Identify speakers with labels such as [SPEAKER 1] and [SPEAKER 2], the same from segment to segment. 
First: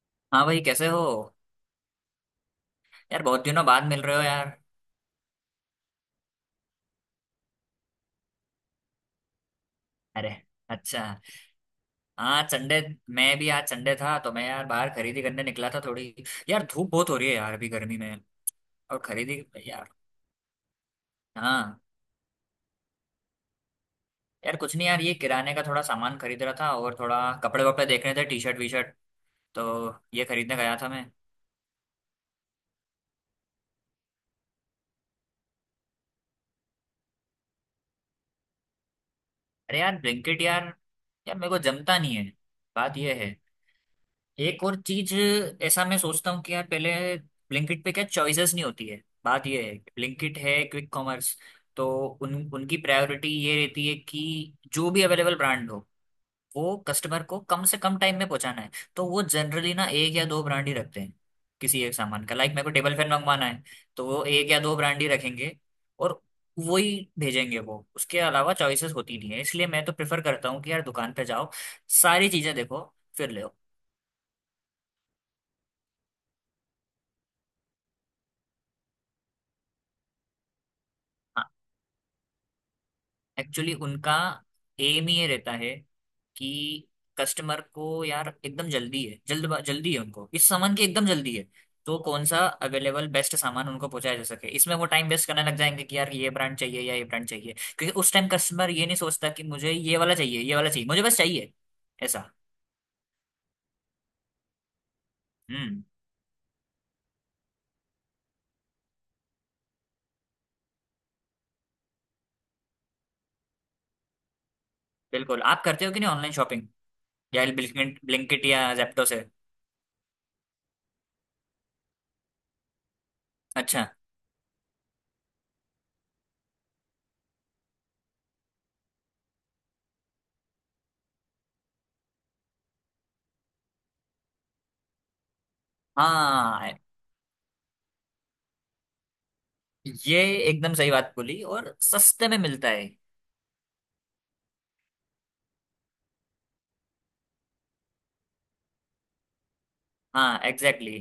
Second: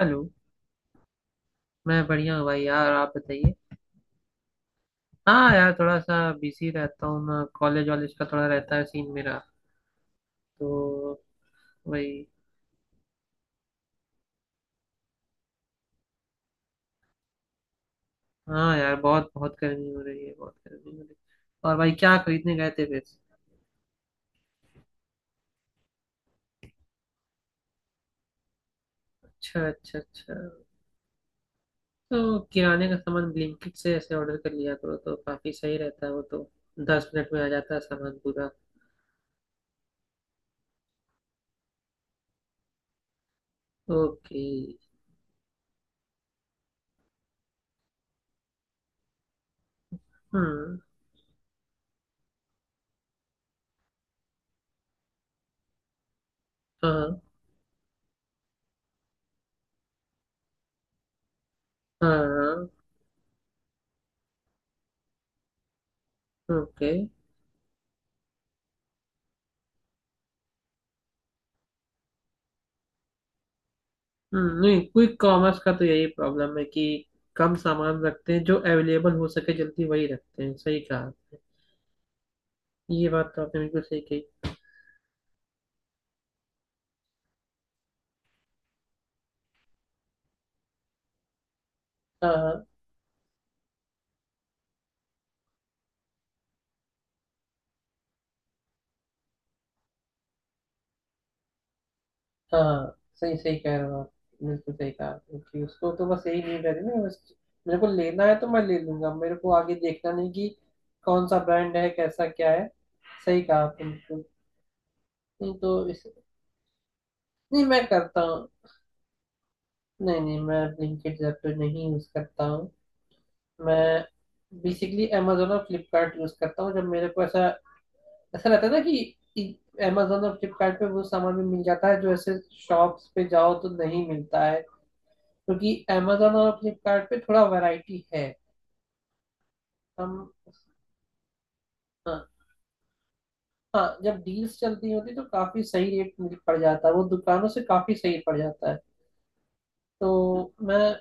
[SPEAKER 1] Hello.
[SPEAKER 2] हाँ भाई, कैसे हो?
[SPEAKER 1] मैं बढ़िया हूँ भाई, यार आप
[SPEAKER 2] यार, बहुत
[SPEAKER 1] बताइए।
[SPEAKER 2] दिनों बाद मिल रहे हो यार।
[SPEAKER 1] हाँ यार, थोड़ा सा बिजी रहता हूँ, मैं कॉलेज वॉलेज का थोड़ा रहता है सीन मेरा,
[SPEAKER 2] अरे।
[SPEAKER 1] तो
[SPEAKER 2] अच्छा।
[SPEAKER 1] वही।
[SPEAKER 2] हाँ, संडे। मैं भी आज संडे था तो मैं यार बाहर खरीदी करने निकला था थोड़ी। यार, धूप बहुत हो रही है यार अभी गर्मी में।
[SPEAKER 1] हाँ यार,
[SPEAKER 2] और
[SPEAKER 1] बहुत
[SPEAKER 2] खरीदी
[SPEAKER 1] बहुत
[SPEAKER 2] यार।
[SPEAKER 1] गर्मी हो रही है, बहुत गर्मी हो रही है। और
[SPEAKER 2] हाँ,
[SPEAKER 1] भाई क्या खरीदने गए थे फिर?
[SPEAKER 2] यार कुछ नहीं यार, ये किराने का थोड़ा सामान खरीद रहा था और थोड़ा कपड़े वपड़े देख रहे थे, टी शर्ट वी शर्ट।
[SPEAKER 1] अच्छा
[SPEAKER 2] तो
[SPEAKER 1] अच्छा
[SPEAKER 2] ये
[SPEAKER 1] अच्छा।
[SPEAKER 2] खरीदने गया था मैं।
[SPEAKER 1] तो किराने का सामान ब्लिंकिट से ऐसे ऑर्डर कर लिया करो तो काफी सही रहता है वो तो, 10 मिनट में आ जाता है सामान पूरा।
[SPEAKER 2] अरे यार, ब्लिंकिट यार, यार मेरे को जमता नहीं है। बात ये है।
[SPEAKER 1] ओके।
[SPEAKER 2] एक और चीज। ऐसा मैं सोचता हूँ कि यार पहले ब्लिंकिट पे क्या चॉइसेस नहीं होती है। बात ये है, ब्लिंकिट है
[SPEAKER 1] हम्म।
[SPEAKER 2] Quick commerce. तो उन उनकी प्रायोरिटी ये रहती है कि जो भी अवेलेबल ब्रांड हो, वो
[SPEAKER 1] हाँ।
[SPEAKER 2] कस्टमर को कम से कम टाइम में पहुंचाना है। तो वो जनरली ना एक या दो ब्रांड ही रखते हैं। किसी एक
[SPEAKER 1] हाँ
[SPEAKER 2] सामान का, लाइक मेरे
[SPEAKER 1] हाँ।
[SPEAKER 2] को टेबल फैन मंगवाना है, तो वो एक या दो ब्रांड ही रखेंगे और
[SPEAKER 1] ओके।
[SPEAKER 2] वही भेजेंगे। वो उसके अलावा चॉइसेस होती नहीं है, इसलिए मैं तो प्रेफर करता हूँ कि यार दुकान पे जाओ, सारी चीजें देखो, फिर ले।
[SPEAKER 1] नहीं क्विक कॉमर्स का तो यही प्रॉब्लम है कि कम सामान रखते हैं, जो अवेलेबल हो सके जल्दी वही रखते हैं। सही कहा आपने, ये बात तो आपने
[SPEAKER 2] एक्चुअली
[SPEAKER 1] बिल्कुल सही
[SPEAKER 2] उनका
[SPEAKER 1] कही।
[SPEAKER 2] एम ही ये रहता है कि कस्टमर को यार एकदम जल्दी है, जल्दी है उनको, इस सामान की एकदम जल्दी है। तो कौन सा
[SPEAKER 1] हाँ
[SPEAKER 2] अवेलेबल बेस्ट सामान उनको पहुंचाया जा सके, इसमें वो टाइम वेस्ट करने लग जाएंगे कि यार ये ब्रांड चाहिए या ये ब्रांड चाहिए। क्योंकि उस टाइम कस्टमर ये नहीं सोचता कि मुझे ये वाला चाहिए, ये वाला चाहिए, मुझे बस चाहिए ऐसा।
[SPEAKER 1] हाँ हाँ, सही सही कह रहे हो आप, बिल्कुल सही कहा आपने कि
[SPEAKER 2] हम्म।
[SPEAKER 1] उसको तो बस यही नहीं करे ना, बस मेरे को लेना है तो मैं ले लूंगा, मेरे को आगे देखना नहीं कि कौन सा ब्रांड है कैसा क्या है। सही कहा आपने बिल्कुल।
[SPEAKER 2] बिल्कुल,
[SPEAKER 1] नहीं
[SPEAKER 2] आप
[SPEAKER 1] तो
[SPEAKER 2] करते हो कि
[SPEAKER 1] इस।
[SPEAKER 2] नहीं ऑनलाइन शॉपिंग या
[SPEAKER 1] नहीं मैं
[SPEAKER 2] ब्लिंकिट,
[SPEAKER 1] करता हूँ।
[SPEAKER 2] या जेप्टो से?
[SPEAKER 1] नहीं नहीं मैं ब्लिंकिट ऐप तो नहीं यूज करता हूँ,
[SPEAKER 2] अच्छा।
[SPEAKER 1] मैं बेसिकली Amazon और फ्लिपकार्ट यूज करता हूँ। जब मेरे को ऐसा, ऐसा रहता है ना कि Amazon और फ्लिपकार्ट पे वो सामान भी मिल जाता है जो ऐसे शॉप्स पे जाओ तो नहीं मिलता है, क्योंकि Amazon और
[SPEAKER 2] हाँ,
[SPEAKER 1] फ्लिपकार्ट पे थोड़ा वैरायटी है।
[SPEAKER 2] ये
[SPEAKER 1] हम।
[SPEAKER 2] एकदम सही बात बोली, और
[SPEAKER 1] हाँ
[SPEAKER 2] सस्ते में मिलता है।
[SPEAKER 1] हाँ, जब डील्स चलती होती तो काफी सही रेट मिल पड़ जाता है, वो दुकानों से काफी सही पड़ जाता है।
[SPEAKER 2] हाँ
[SPEAKER 1] तो मैं
[SPEAKER 2] एग्जैक्टली।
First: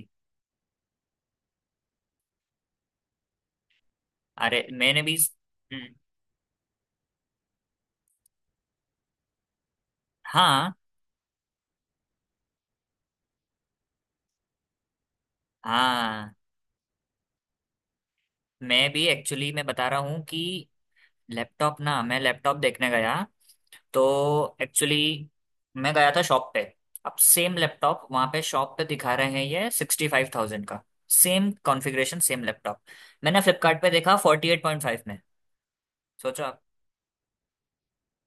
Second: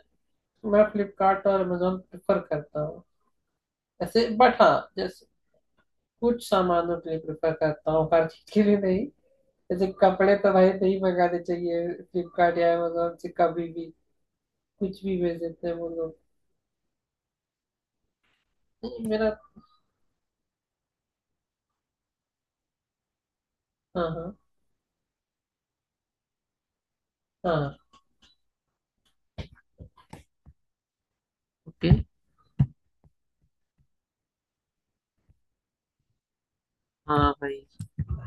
[SPEAKER 1] मैं फ्लिपकार्ट और Amazon प्रेफर करता हूँ ऐसे। बट
[SPEAKER 2] अरे
[SPEAKER 1] हाँ,
[SPEAKER 2] मैंने भी।
[SPEAKER 1] जैसे
[SPEAKER 2] हम्म,
[SPEAKER 1] कुछ सामानों के लिए प्रेफर करता हूँ, हर चीज के लिए नहीं। जैसे कपड़े तो भाई
[SPEAKER 2] हाँ
[SPEAKER 1] नहीं मंगाने चाहिए फ्लिपकार्ट या अमेजोन से कभी भी, कुछ भी भेज देते हैं वो लोग।
[SPEAKER 2] हाँ। मैं भी
[SPEAKER 1] नहीं मेरा।
[SPEAKER 2] एक्चुअली, मैं बता रहा हूँ कि लैपटॉप ना, मैं लैपटॉप देखने गया तो
[SPEAKER 1] हाँ हाँ।
[SPEAKER 2] एक्चुअली मैं गया था शॉप पे। अब सेम
[SPEAKER 1] हाँ।
[SPEAKER 2] लैपटॉप वहाँ पे शॉप पे दिखा रहे हैं ये 65,000 का, same
[SPEAKER 1] okay.
[SPEAKER 2] Configuration, same laptop. मैंने फ्लिपकार्ट पे देखा 48.5 में। सोचो।
[SPEAKER 1] हाँ भाई,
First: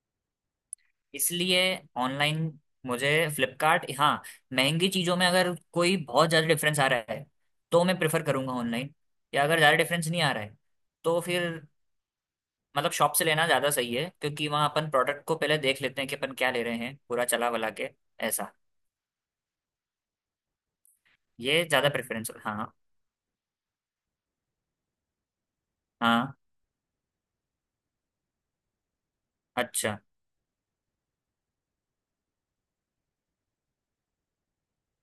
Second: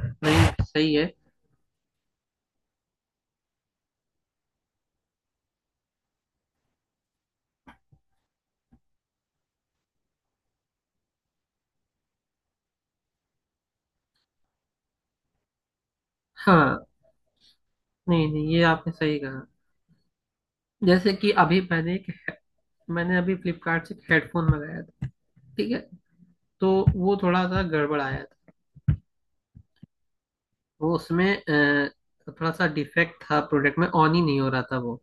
[SPEAKER 1] नहीं सही है।
[SPEAKER 2] इसलिए ऑनलाइन मुझे फ्लिपकार्ट, हाँ, महंगी चीज़ों में अगर कोई बहुत ज़्यादा डिफरेंस आ रहा है तो मैं प्रेफर करूंगा ऑनलाइन। या अगर ज़्यादा डिफरेंस नहीं आ रहा है तो फिर मतलब शॉप से लेना ज़्यादा सही है, क्योंकि वहाँ अपन प्रोडक्ट को पहले देख लेते हैं कि अपन क्या ले रहे
[SPEAKER 1] हाँ।
[SPEAKER 2] हैं, पूरा चला वला के।
[SPEAKER 1] नहीं
[SPEAKER 2] ऐसा।
[SPEAKER 1] नहीं ये आपने सही कहा। जैसे कि अभी
[SPEAKER 2] ये ज़्यादा
[SPEAKER 1] मैंने एक,
[SPEAKER 2] प्रेफरेंस, हाँ।
[SPEAKER 1] मैंने अभी फ्लिपकार्ट से हेडफोन मंगाया था, ठीक है,
[SPEAKER 2] हाँ।
[SPEAKER 1] तो वो थोड़ा सा गड़बड़ आया था।
[SPEAKER 2] अच्छा
[SPEAKER 1] वो उसमें थोड़ा सा डिफेक्ट था प्रोडक्ट में, ऑन ही नहीं हो रहा था वो।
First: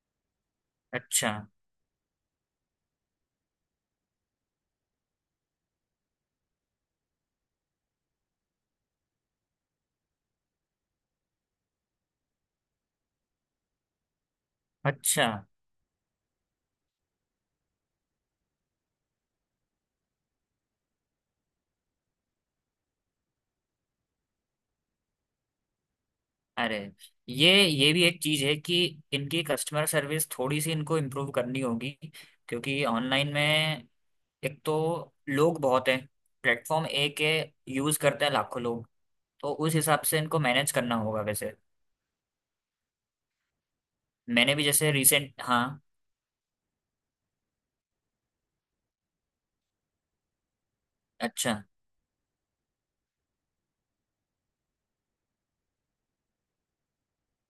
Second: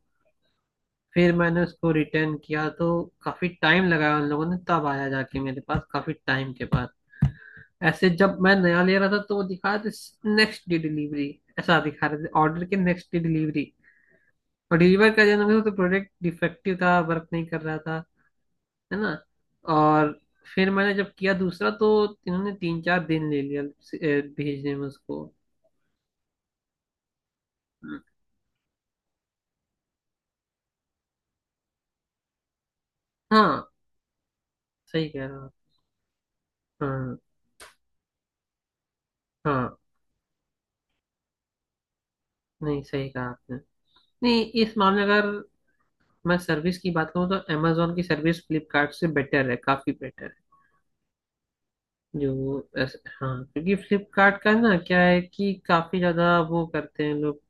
[SPEAKER 1] फिर
[SPEAKER 2] अच्छा
[SPEAKER 1] मैंने उसको रिटर्न किया तो काफी टाइम लगाया उन लोगों ने, तब आया जाके मेरे पास काफी टाइम के बाद। ऐसे जब मैं नया ले रहा था तो वो दिखा रहे थे नेक्स्ट डे डिलीवरी, ऐसा दिखा रहे थे ऑर्डर के नेक्स्ट डे डिलीवरी, और डिलीवर का
[SPEAKER 2] अच्छा।
[SPEAKER 1] जन्म हुआ तो प्रोडक्ट डिफेक्टिव था, वर्क नहीं कर रहा था, है ना। और फिर मैंने जब किया दूसरा तो इन्होंने 3-4 दिन ले लिया भेजने में उसको।
[SPEAKER 2] अरे, ये भी एक चीज़ है कि इनकी कस्टमर सर्विस थोड़ी सी इनको इम्प्रूव करनी होगी, क्योंकि ऑनलाइन में
[SPEAKER 1] हाँ
[SPEAKER 2] एक तो
[SPEAKER 1] सही कह रहा हूँ।
[SPEAKER 2] लोग बहुत हैं, प्लेटफॉर्म
[SPEAKER 1] हाँ
[SPEAKER 2] एक है, यूज करते हैं लाखों लोग। तो उस
[SPEAKER 1] हाँ
[SPEAKER 2] हिसाब से इनको मैनेज करना होगा वैसे।
[SPEAKER 1] नहीं सही कहा आपने। नहीं,
[SPEAKER 2] मैंने भी
[SPEAKER 1] इस
[SPEAKER 2] जैसे
[SPEAKER 1] मामले में
[SPEAKER 2] रिसेंट,
[SPEAKER 1] अगर
[SPEAKER 2] हाँ।
[SPEAKER 1] मैं सर्विस की बात करूँ तो अमेजोन की सर्विस फ्लिपकार्ट से बेटर है, काफी बेटर है।
[SPEAKER 2] अच्छा।
[SPEAKER 1] जो ऐसे हाँ, क्योंकि फ्लिपकार्ट का ना क्या है कि काफी ज्यादा वो करते हैं लोग,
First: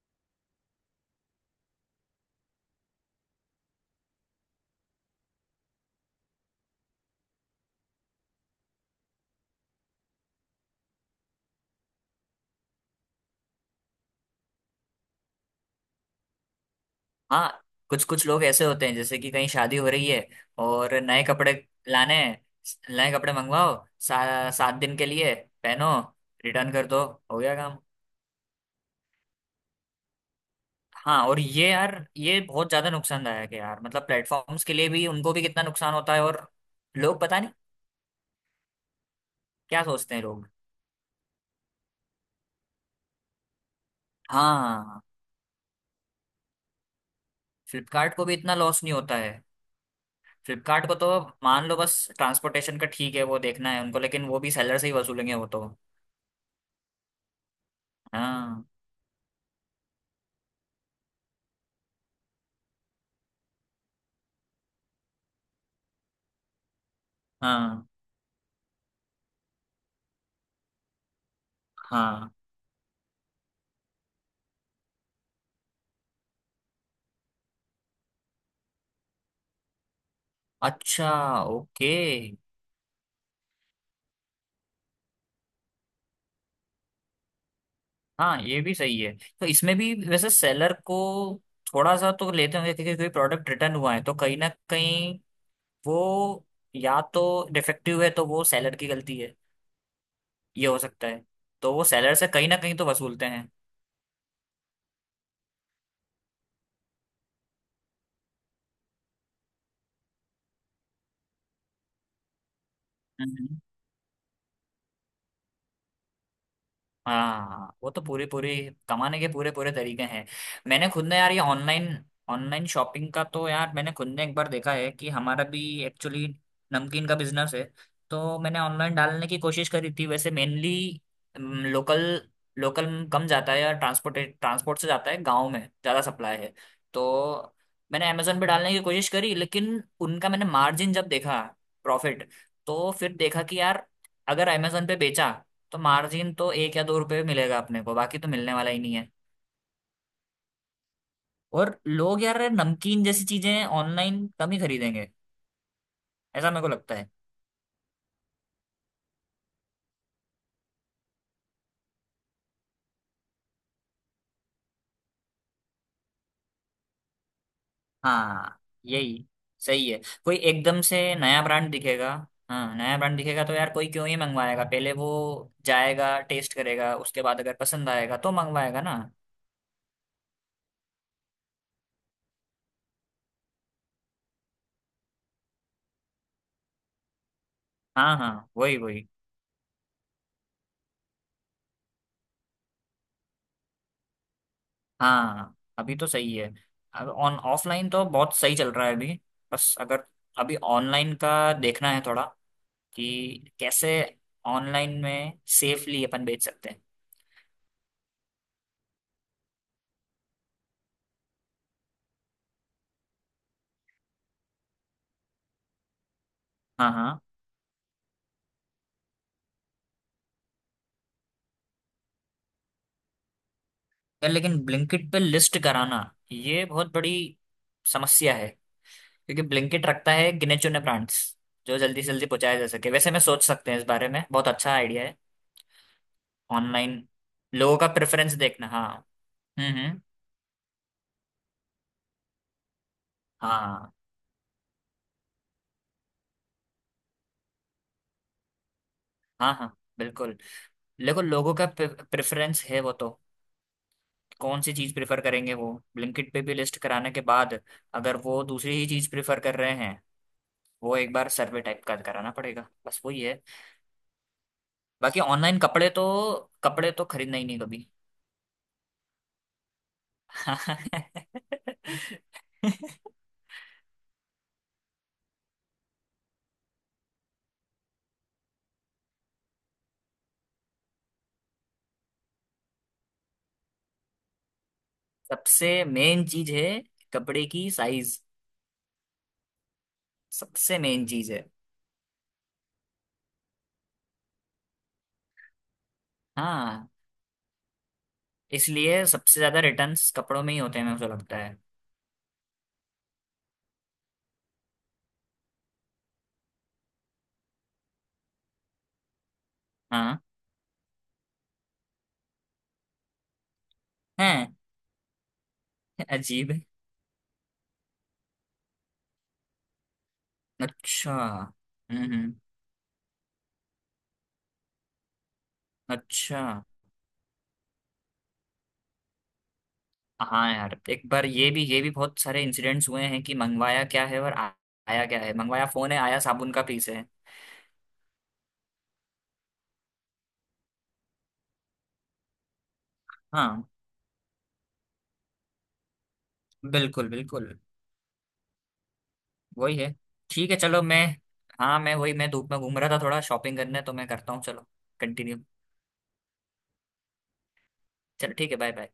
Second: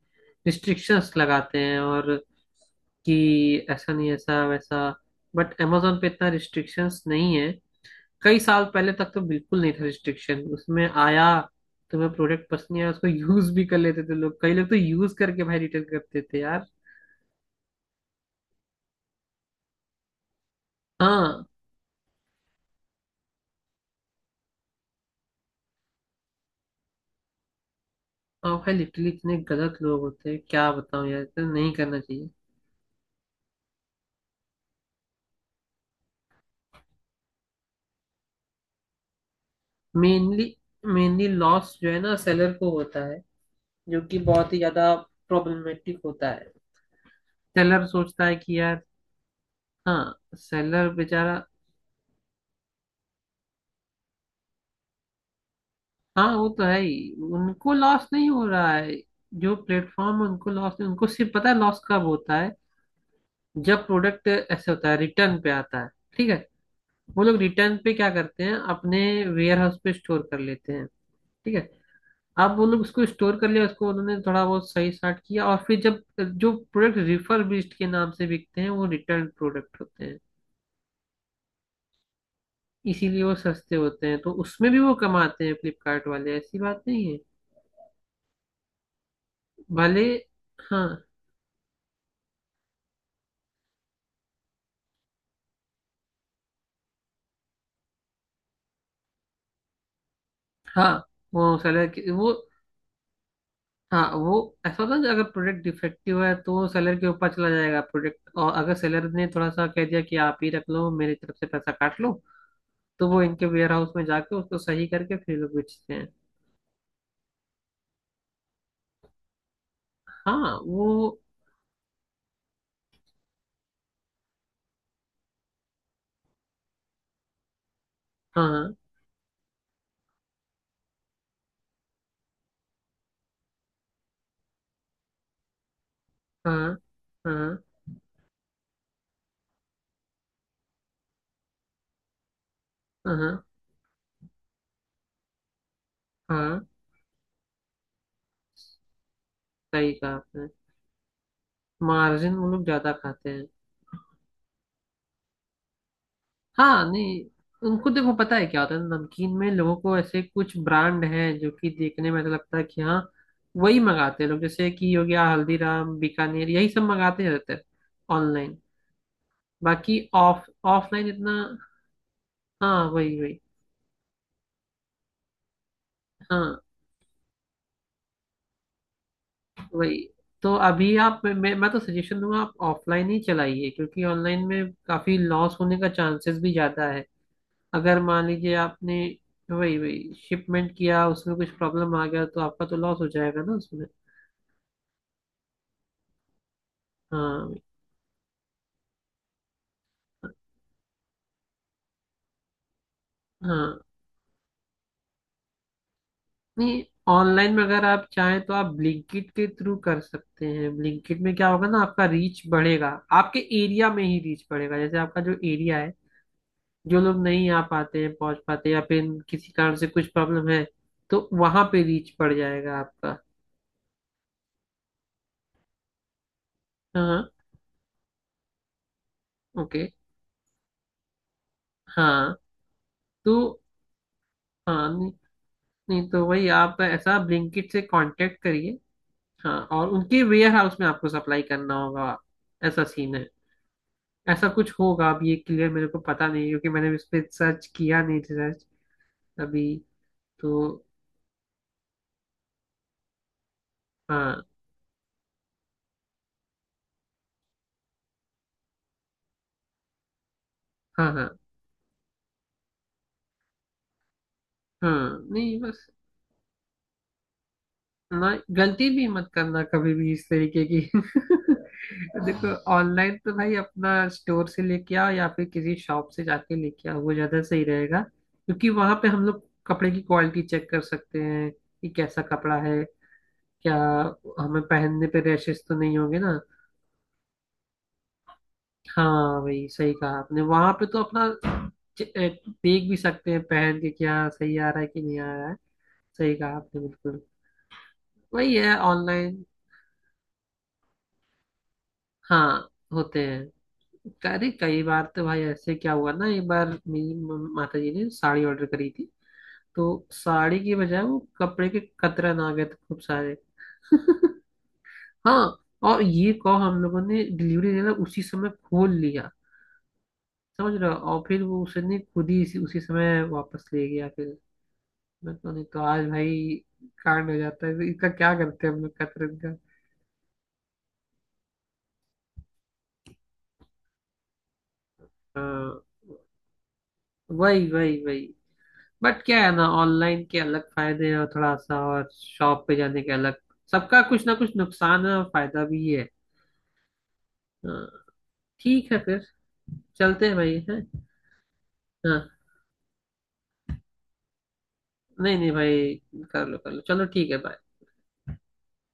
[SPEAKER 1] रिस्ट्रिक्शंस लगाते हैं और कि ऐसा नहीं ऐसा वैसा। बट amazon पे इतना रिस्ट्रिक्शंस नहीं है, कई साल पहले तक तो बिल्कुल नहीं था। रिस्ट्रिक्शन उसमें आया तुम्हें प्रोडक्ट पसंद नहीं आया, उसको यूज भी कर लेते थे लोग, कई लोग तो यूज करके भाई रिटर्न करते थे यार।
[SPEAKER 2] हाँ, कुछ कुछ लोग ऐसे होते हैं जैसे कि कहीं शादी हो रही है और नए
[SPEAKER 1] हाँ
[SPEAKER 2] कपड़े लाने हैं। नए कपड़े मंगवाओ, 7 दिन के लिए पहनो, रिटर्न कर दो। हो गया काम।
[SPEAKER 1] और भाई लिटरली इतने गलत लोग होते हैं, क्या बताऊं
[SPEAKER 2] हाँ,
[SPEAKER 1] यार,
[SPEAKER 2] और
[SPEAKER 1] इतना
[SPEAKER 2] ये
[SPEAKER 1] नहीं
[SPEAKER 2] यार,
[SPEAKER 1] करना चाहिए।
[SPEAKER 2] ये बहुत ज्यादा नुकसानदायक है यार, मतलब प्लेटफॉर्म्स के लिए भी, उनको भी कितना नुकसान होता है। और लोग पता नहीं क्या सोचते हैं
[SPEAKER 1] मेनली,
[SPEAKER 2] लोग।
[SPEAKER 1] मेनली लॉस जो है ना सेलर को होता है, जो कि बहुत ही
[SPEAKER 2] हाँ
[SPEAKER 1] ज्यादा
[SPEAKER 2] हाँ।
[SPEAKER 1] प्रॉब्लमेटिक होता है। सेलर
[SPEAKER 2] फ्लिपकार्ट
[SPEAKER 1] सोचता
[SPEAKER 2] को भी
[SPEAKER 1] है
[SPEAKER 2] इतना
[SPEAKER 1] कि यार।
[SPEAKER 2] लॉस नहीं होता है।
[SPEAKER 1] हाँ
[SPEAKER 2] फ्लिपकार्ट
[SPEAKER 1] सेलर
[SPEAKER 2] को तो
[SPEAKER 1] बेचारा।
[SPEAKER 2] मान लो बस ट्रांसपोर्टेशन का ठीक है, वो देखना है उनको, लेकिन वो भी सेलर से ही वसूलेंगे वो तो।
[SPEAKER 1] हाँ वो तो है ही, उनको लॉस नहीं हो
[SPEAKER 2] हाँ।
[SPEAKER 1] रहा है, जो प्लेटफॉर्म उनको लॉस नहीं, उनको सिर्फ पता है लॉस कब होता है, जब प्रोडक्ट ऐसे होता है रिटर्न पे आता है, ठीक है, वो लोग रिटर्न
[SPEAKER 2] हाँ
[SPEAKER 1] पे क्या करते हैं अपने वेयर हाउस पे स्टोर कर लेते हैं, ठीक है।
[SPEAKER 2] हाँ।
[SPEAKER 1] अब वो लोग उसको स्टोर कर लिया, उसको उन्होंने थोड़ा बहुत सही साट किया और फिर जब, जो प्रोडक्ट रिफर्बिश्ड के नाम से बिकते हैं वो रिटर्न प्रोडक्ट होते हैं,
[SPEAKER 2] अच्छा। ओके।
[SPEAKER 1] इसीलिए वो सस्ते होते हैं, तो उसमें भी वो कमाते हैं फ्लिपकार्ट वाले, ऐसी बात नहीं है।
[SPEAKER 2] हाँ, ये भी सही है। तो इसमें भी
[SPEAKER 1] भले।
[SPEAKER 2] वैसे सेलर
[SPEAKER 1] हाँ।
[SPEAKER 2] को थोड़ा सा तो लेते होंगे, क्योंकि कोई प्रोडक्ट रिटर्न हुआ है तो कहीं ना कहीं वो, या तो डिफेक्टिव है तो वो सेलर की गलती है, ये हो
[SPEAKER 1] हाँ
[SPEAKER 2] सकता है।
[SPEAKER 1] वो
[SPEAKER 2] तो वो
[SPEAKER 1] सेलर के
[SPEAKER 2] सेलर से
[SPEAKER 1] वो।
[SPEAKER 2] कहीं ना कहीं तो वसूलते हैं।
[SPEAKER 1] हाँ वो ऐसा होता है ना, अगर प्रोडक्ट डिफेक्टिव है तो सेलर के ऊपर चला जाएगा प्रोडक्ट, और अगर सेलर ने थोड़ा सा कह दिया कि आप ही रख लो, मेरी तरफ से पैसा काट लो, तो वो इनके
[SPEAKER 2] हम्म।
[SPEAKER 1] वेयर हाउस में जाके उसको सही करके फिर लोग बेचते हैं।
[SPEAKER 2] हाँ, वो तो पूरे पूरे कमाने के पूरे पूरे तरीके हैं।
[SPEAKER 1] हाँ
[SPEAKER 2] मैंने खुद ने
[SPEAKER 1] वो।
[SPEAKER 2] यार ये ऑनलाइन, शॉपिंग का तो यार मैंने खुद ने एक बार देखा है कि हमारा भी एक्चुअली नमकीन का बिजनेस है। तो मैंने
[SPEAKER 1] हाँ
[SPEAKER 2] ऑनलाइन डालने की कोशिश करी थी वैसे। मेनली लोकल, लोकल कम जाता है यार, ट्रांसपोर्ट, से जाता है, गाँव में ज़्यादा सप्लाई है।
[SPEAKER 1] हाँ
[SPEAKER 2] तो
[SPEAKER 1] हाँ
[SPEAKER 2] मैंने अमेजोन पे डालने की कोशिश करी, लेकिन उनका मैंने मार्जिन जब देखा, प्रॉफिट, तो फिर
[SPEAKER 1] हाँ।
[SPEAKER 2] देखा कि यार अगर अमेजोन पे बेचा तो मार्जिन तो
[SPEAKER 1] हाँ
[SPEAKER 2] एक या दो रुपए मिलेगा अपने को, बाकी तो मिलने वाला ही नहीं है।
[SPEAKER 1] सही कहा आपने,
[SPEAKER 2] और लोग
[SPEAKER 1] मार्जिन
[SPEAKER 2] यार
[SPEAKER 1] वो लोग ज्यादा
[SPEAKER 2] नमकीन जैसी
[SPEAKER 1] खाते हैं।
[SPEAKER 2] चीजें ऑनलाइन कम ही खरीदेंगे ऐसा मेरे को
[SPEAKER 1] हाँ
[SPEAKER 2] लगता है।
[SPEAKER 1] नहीं, उनको देखो पता है क्या होता है, नमकीन में लोगों को ऐसे कुछ ब्रांड हैं जो कि देखने में ऐसा लगता है कि हाँ वही मंगाते हैं लोग, जैसे कि हो गया हल्दीराम बीकानेर यही सब मंगाते रहते हैं ऑनलाइन।
[SPEAKER 2] हाँ। यही सही
[SPEAKER 1] बाकी
[SPEAKER 2] है, कोई
[SPEAKER 1] ऑफ,
[SPEAKER 2] एकदम से
[SPEAKER 1] ऑफलाइन इतना।
[SPEAKER 2] नया ब्रांड दिखेगा, हाँ
[SPEAKER 1] हाँ
[SPEAKER 2] नया
[SPEAKER 1] वही
[SPEAKER 2] ब्रांड
[SPEAKER 1] वही।
[SPEAKER 2] दिखेगा तो यार कोई क्यों ही मंगवाएगा? पहले वो जाएगा, टेस्ट
[SPEAKER 1] हाँ
[SPEAKER 2] करेगा, उसके बाद अगर पसंद आएगा तो मंगवाएगा ना।
[SPEAKER 1] वही। तो अभी आप, मैं तो सजेशन दूंगा आप ऑफलाइन ही चलाइए, क्योंकि ऑनलाइन में काफी लॉस होने का चांसेस भी ज्यादा है। अगर
[SPEAKER 2] हाँ
[SPEAKER 1] मान
[SPEAKER 2] हाँ,
[SPEAKER 1] लीजिए
[SPEAKER 2] वही
[SPEAKER 1] आपने
[SPEAKER 2] वही।
[SPEAKER 1] वही वही शिपमेंट किया, उसमें कुछ प्रॉब्लम आ गया तो आपका तो लॉस हो जाएगा ना उसमें।
[SPEAKER 2] हाँ, अभी तो सही है। अब ऑन
[SPEAKER 1] हाँ वही।
[SPEAKER 2] ऑफलाइन तो बहुत सही चल रहा है अभी। बस अगर अभी ऑनलाइन का देखना है थोड़ा कि
[SPEAKER 1] हाँ
[SPEAKER 2] कैसे ऑनलाइन में सेफली अपन बेच सकते हैं।
[SPEAKER 1] नहीं, ऑनलाइन में अगर आप चाहें तो आप ब्लिंकिट के थ्रू कर सकते हैं। ब्लिंकिट में क्या होगा ना आपका रीच बढ़ेगा, आपके एरिया में ही रीच बढ़ेगा, जैसे आपका जो एरिया है,
[SPEAKER 2] हाँ
[SPEAKER 1] जो
[SPEAKER 2] हाँ।
[SPEAKER 1] लोग नहीं आ पाते हैं पहुंच पाते या फिर किसी कारण से कुछ प्रॉब्लम है, तो वहां पे रीच बढ़ जाएगा आपका।
[SPEAKER 2] यार लेकिन ब्लिंकिट पे लिस्ट कराना, ये बहुत बड़ी
[SPEAKER 1] हाँ।
[SPEAKER 2] समस्या है। क्योंकि
[SPEAKER 1] ओके।
[SPEAKER 2] ब्लिंकिट रखता है गिने चुने ब्रांड्स, जो जल्दी से जल्दी
[SPEAKER 1] हाँ।
[SPEAKER 2] पहुंचाया जा सके। वैसे मैं सोच
[SPEAKER 1] तो
[SPEAKER 2] सकते हैं इस बारे में, बहुत अच्छा
[SPEAKER 1] हाँ,
[SPEAKER 2] आइडिया है।
[SPEAKER 1] नहीं तो वही आप
[SPEAKER 2] ऑनलाइन
[SPEAKER 1] ऐसा ब्लिंकिट
[SPEAKER 2] लोगों
[SPEAKER 1] से
[SPEAKER 2] का प्रेफरेंस
[SPEAKER 1] कांटेक्ट
[SPEAKER 2] देखना,
[SPEAKER 1] करिए।
[SPEAKER 2] हाँ।
[SPEAKER 1] हाँ और
[SPEAKER 2] हम्म।
[SPEAKER 1] उनके वेयर हाउस में आपको सप्लाई करना होगा, ऐसा सीन है,
[SPEAKER 2] हाँ
[SPEAKER 1] ऐसा कुछ होगा, अब ये क्लियर मेरे को पता नहीं, क्योंकि मैंने इस पे सर्च किया नहीं रिसर्च
[SPEAKER 2] हाँ।
[SPEAKER 1] अभी।
[SPEAKER 2] हाँ बिल्कुल।
[SPEAKER 1] तो
[SPEAKER 2] देखो लोगों का प्रेफरेंस है वो तो,
[SPEAKER 1] हाँ।
[SPEAKER 2] कौन सी चीज प्रेफर करेंगे वो, ब्लिंकिट पे भी लिस्ट कराने के बाद अगर वो दूसरी ही चीज प्रेफर कर रहे हैं, वो
[SPEAKER 1] हाँ
[SPEAKER 2] एक बार
[SPEAKER 1] हाँ।
[SPEAKER 2] सर्वे टाइप का कराना पड़ेगा, बस वही है।
[SPEAKER 1] हाँ
[SPEAKER 2] बाकी
[SPEAKER 1] नहीं
[SPEAKER 2] ऑनलाइन
[SPEAKER 1] बस,
[SPEAKER 2] कपड़े तो, कपड़े तो खरीदना ही नहीं कभी।
[SPEAKER 1] ना गलती भी मत करना कभी भी इस तरीके की। देखो ऑनलाइन तो भाई अपना, स्टोर से लेके आओ या फिर किसी शॉप से जाके लेके आओ, वो ज्यादा सही रहेगा, क्योंकि वहां पे हम लोग कपड़े की क्वालिटी चेक कर सकते हैं कि कैसा कपड़ा है, क्या हमें पहनने पे रैशेस तो
[SPEAKER 2] सबसे
[SPEAKER 1] नहीं होंगे
[SPEAKER 2] मेन
[SPEAKER 1] ना।
[SPEAKER 2] चीज है कपड़े की साइज,
[SPEAKER 1] हाँ भाई सही कहा आपने, वहां
[SPEAKER 2] सबसे
[SPEAKER 1] पे तो
[SPEAKER 2] मेन
[SPEAKER 1] अपना
[SPEAKER 2] चीज है।
[SPEAKER 1] देख भी सकते हैं पहन के क्या सही आ रहा है कि नहीं आ रहा है। सही कहा आपने
[SPEAKER 2] हाँ।
[SPEAKER 1] बिल्कुल, वही है
[SPEAKER 2] इसलिए सबसे
[SPEAKER 1] ऑनलाइन।
[SPEAKER 2] ज्यादा रिटर्न्स कपड़ों में ही होते हैं मुझे लगता है।
[SPEAKER 1] हाँ होते हैं। अरे कई बार तो भाई ऐसे क्या हुआ ना, एक बार मेरी माता जी ने साड़ी ऑर्डर करी थी, तो
[SPEAKER 2] हाँ।
[SPEAKER 1] साड़ी की बजाय वो कपड़े के कतरन आ गए थे खूब सारे।
[SPEAKER 2] हैं?
[SPEAKER 1] हाँ, और ये
[SPEAKER 2] अजीब
[SPEAKER 1] कहो
[SPEAKER 2] है।
[SPEAKER 1] हम लोगों ने डिलीवरी देना उसी समय खोल लिया, समझ रहे हो,
[SPEAKER 2] अच्छा।
[SPEAKER 1] और फिर वो उसने खुद
[SPEAKER 2] हम्म।
[SPEAKER 1] ही इसी उसी समय वापस ले गया फिर। मैं तो, नहीं तो आज
[SPEAKER 2] अच्छा।
[SPEAKER 1] भाई कांड हो जाता है, इसका क्या करते हैं हम लोग कतरन का।
[SPEAKER 2] हाँ यार, एक बार ये भी, ये भी बहुत सारे इंसिडेंट्स हुए हैं कि मंगवाया क्या है और आया क्या है। मंगवाया
[SPEAKER 1] हाँ
[SPEAKER 2] फोन है, आया साबुन का पीस है।
[SPEAKER 1] वही वही वही। बट क्या है ना, ऑनलाइन के अलग फायदे हैं और थोड़ा सा और शॉप पे जाने के अलग,
[SPEAKER 2] हाँ।
[SPEAKER 1] सबका कुछ ना कुछ नुकसान है और फायदा भी है।
[SPEAKER 2] बिल्कुल बिल्कुल।
[SPEAKER 1] हाँ ठीक है फिर,
[SPEAKER 2] वही है।
[SPEAKER 1] चलते हैं
[SPEAKER 2] ठीक
[SPEAKER 1] भाई
[SPEAKER 2] है,
[SPEAKER 1] है।
[SPEAKER 2] चलो मैं, हाँ मैं वही, मैं
[SPEAKER 1] हाँ।
[SPEAKER 2] धूप में घूम रहा था थोड़ा शॉपिंग करने, तो मैं करता हूँ चलो कंटिन्यू।
[SPEAKER 1] नहीं नहीं भाई कर लो कर लो, चलो ठीक है bye।
[SPEAKER 2] चलो ठीक है, बाय बाय।